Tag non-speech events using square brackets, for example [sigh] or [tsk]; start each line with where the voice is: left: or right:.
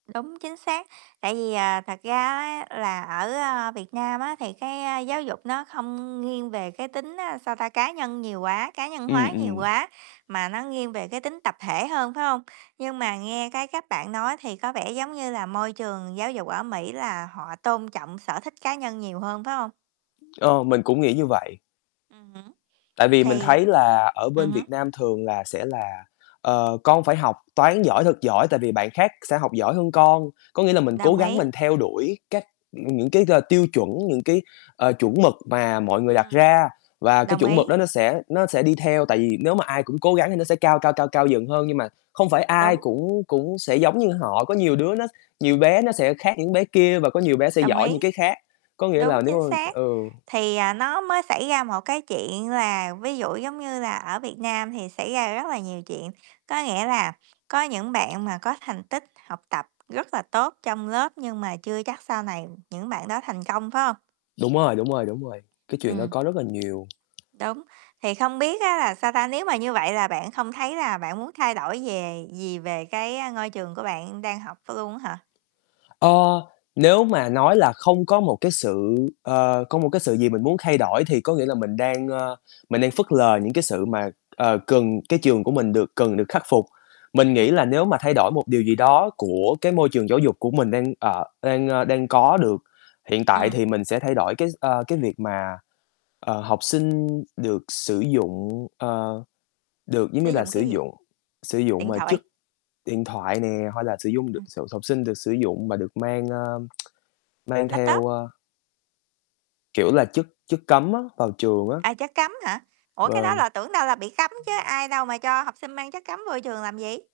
right: Đúng, chính xác. Tại vì, à, thật ra á, là ở, a, Việt Nam á, thì cái, a, giáo dục nó không nghiêng về cái tính, a, sao ta, cá nhân nhiều quá, cá nhân
left: Ừm,
right: hóa nhiều
left: ừm.
right: quá, mà nó nghiêng về cái tính tập thể hơn, phải hông? Nhưng mà nghe cái cách bạn nói thì có vẻ giống như là môi trường giáo dục ở Mỹ là họ tôn trọng sở thích cá nhân nhiều hơn, phải hông?
left: Ờ, mình cũng nghĩ như vậy.
right: Ừm hứm.
left: Tại vì mình
right: Thì
left: thấy là ở
right: ừm
left: bên
right: hứm.
left: Việt Nam thường là sẽ là, ờ, "Con phải học toán giỏi thật giỏi, tại vì bạn khác sẽ học giỏi hơn con." Có nghĩa là mình cố
right: Đồng
left: gắng
right: ý.
left: mình theo đuổi các ừm, những cái g tiêu chuẩn, những cái, ờ, chuẩn mực mà mọi người đặt
right: Ừm.
left: ra và cái
right: Đồng
left: chuẩn mực
right: ý.
left: đó nó sẽ nó sẽ đi theo. Tại vì nếu mà ai cũng cố gắng thì nó sẽ cao, cao, cao, cao dần hơn. Nhưng mà không phải ai
right: Đúng.
left: cũng cũng sẽ giống như họ, có nhiều đứa nó nhiều bé nó sẽ khác những bé kia và có nhiều bé sẽ
right: Đồng
left: giỏi
right: ý.
left: những cái khác. Có nghĩa
right: Đúng,
left: là, nếu
right: chính
left: mà
right: xác.
left: ừ.
right: Thì, à, nó mới xảy ra một cái chuyện là, ví dụ, giống như là, ở Việt Nam thì xảy ra rất là nhiều chuyện, có nghĩa là, có những bạn mà có thành tích học tập rất là tốt trong lớp, nhưng mà chưa chắc sau này những bạn đó thành công, phải hông?
left: Đúng rồi, đúng rồi, đúng rồi, cái chuyện đó
right: Ừm.
left: có rất là nhiều.
right: Đúng, thì không biết á, là sao ta, nếu mà như vậy là bạn không thấy là bạn muốn thay đổi về gì về cái ngôi trường của bạn đang học ph luôn á hả?
left: Ờ. Nếu mà nói là không có một cái sự ờ, có một cái sự gì mình muốn thay đổi, thì có nghĩa là mình đang, ơ, mình đang phớt lờ những cái sự mà, ờ, cần cái trường của mình được cần được khắc phục. Mình
right: Ừm
left: nghĩ
right: hứm.
left: là nếu mà thay đổi một điều gì đó của cái môi trường giáo dục của mình đang, ờ, đang, ơ, đang có được hiện tại
right: Ừm.
left: thì mình sẽ thay đổi cái s ơ, cái việc mà, ờ, học sinh được sử dụng, ờ, được, giống
right: Sử
left: như là,
right: dụng
left: sử
right: cái gì?
left: dụng sử dụng,
right: Điện
left: à, chất
right: thoại.
left: điện thoại nè, hay là sử dụng được
right: Ừm.
left: s học sinh được sử dụng và được mang, a, [tsk] mang theo,
right: Laptop.
left: a kiểu là, chất chất cấm á, vào trường á.
right: À, chất cấm hả? Ủa, cái đó
left: Vâng.
right: là tưởng đâu là bị cấm chứ, ai đâu mà cho học sinh mang chất cấm vô trường làm gì?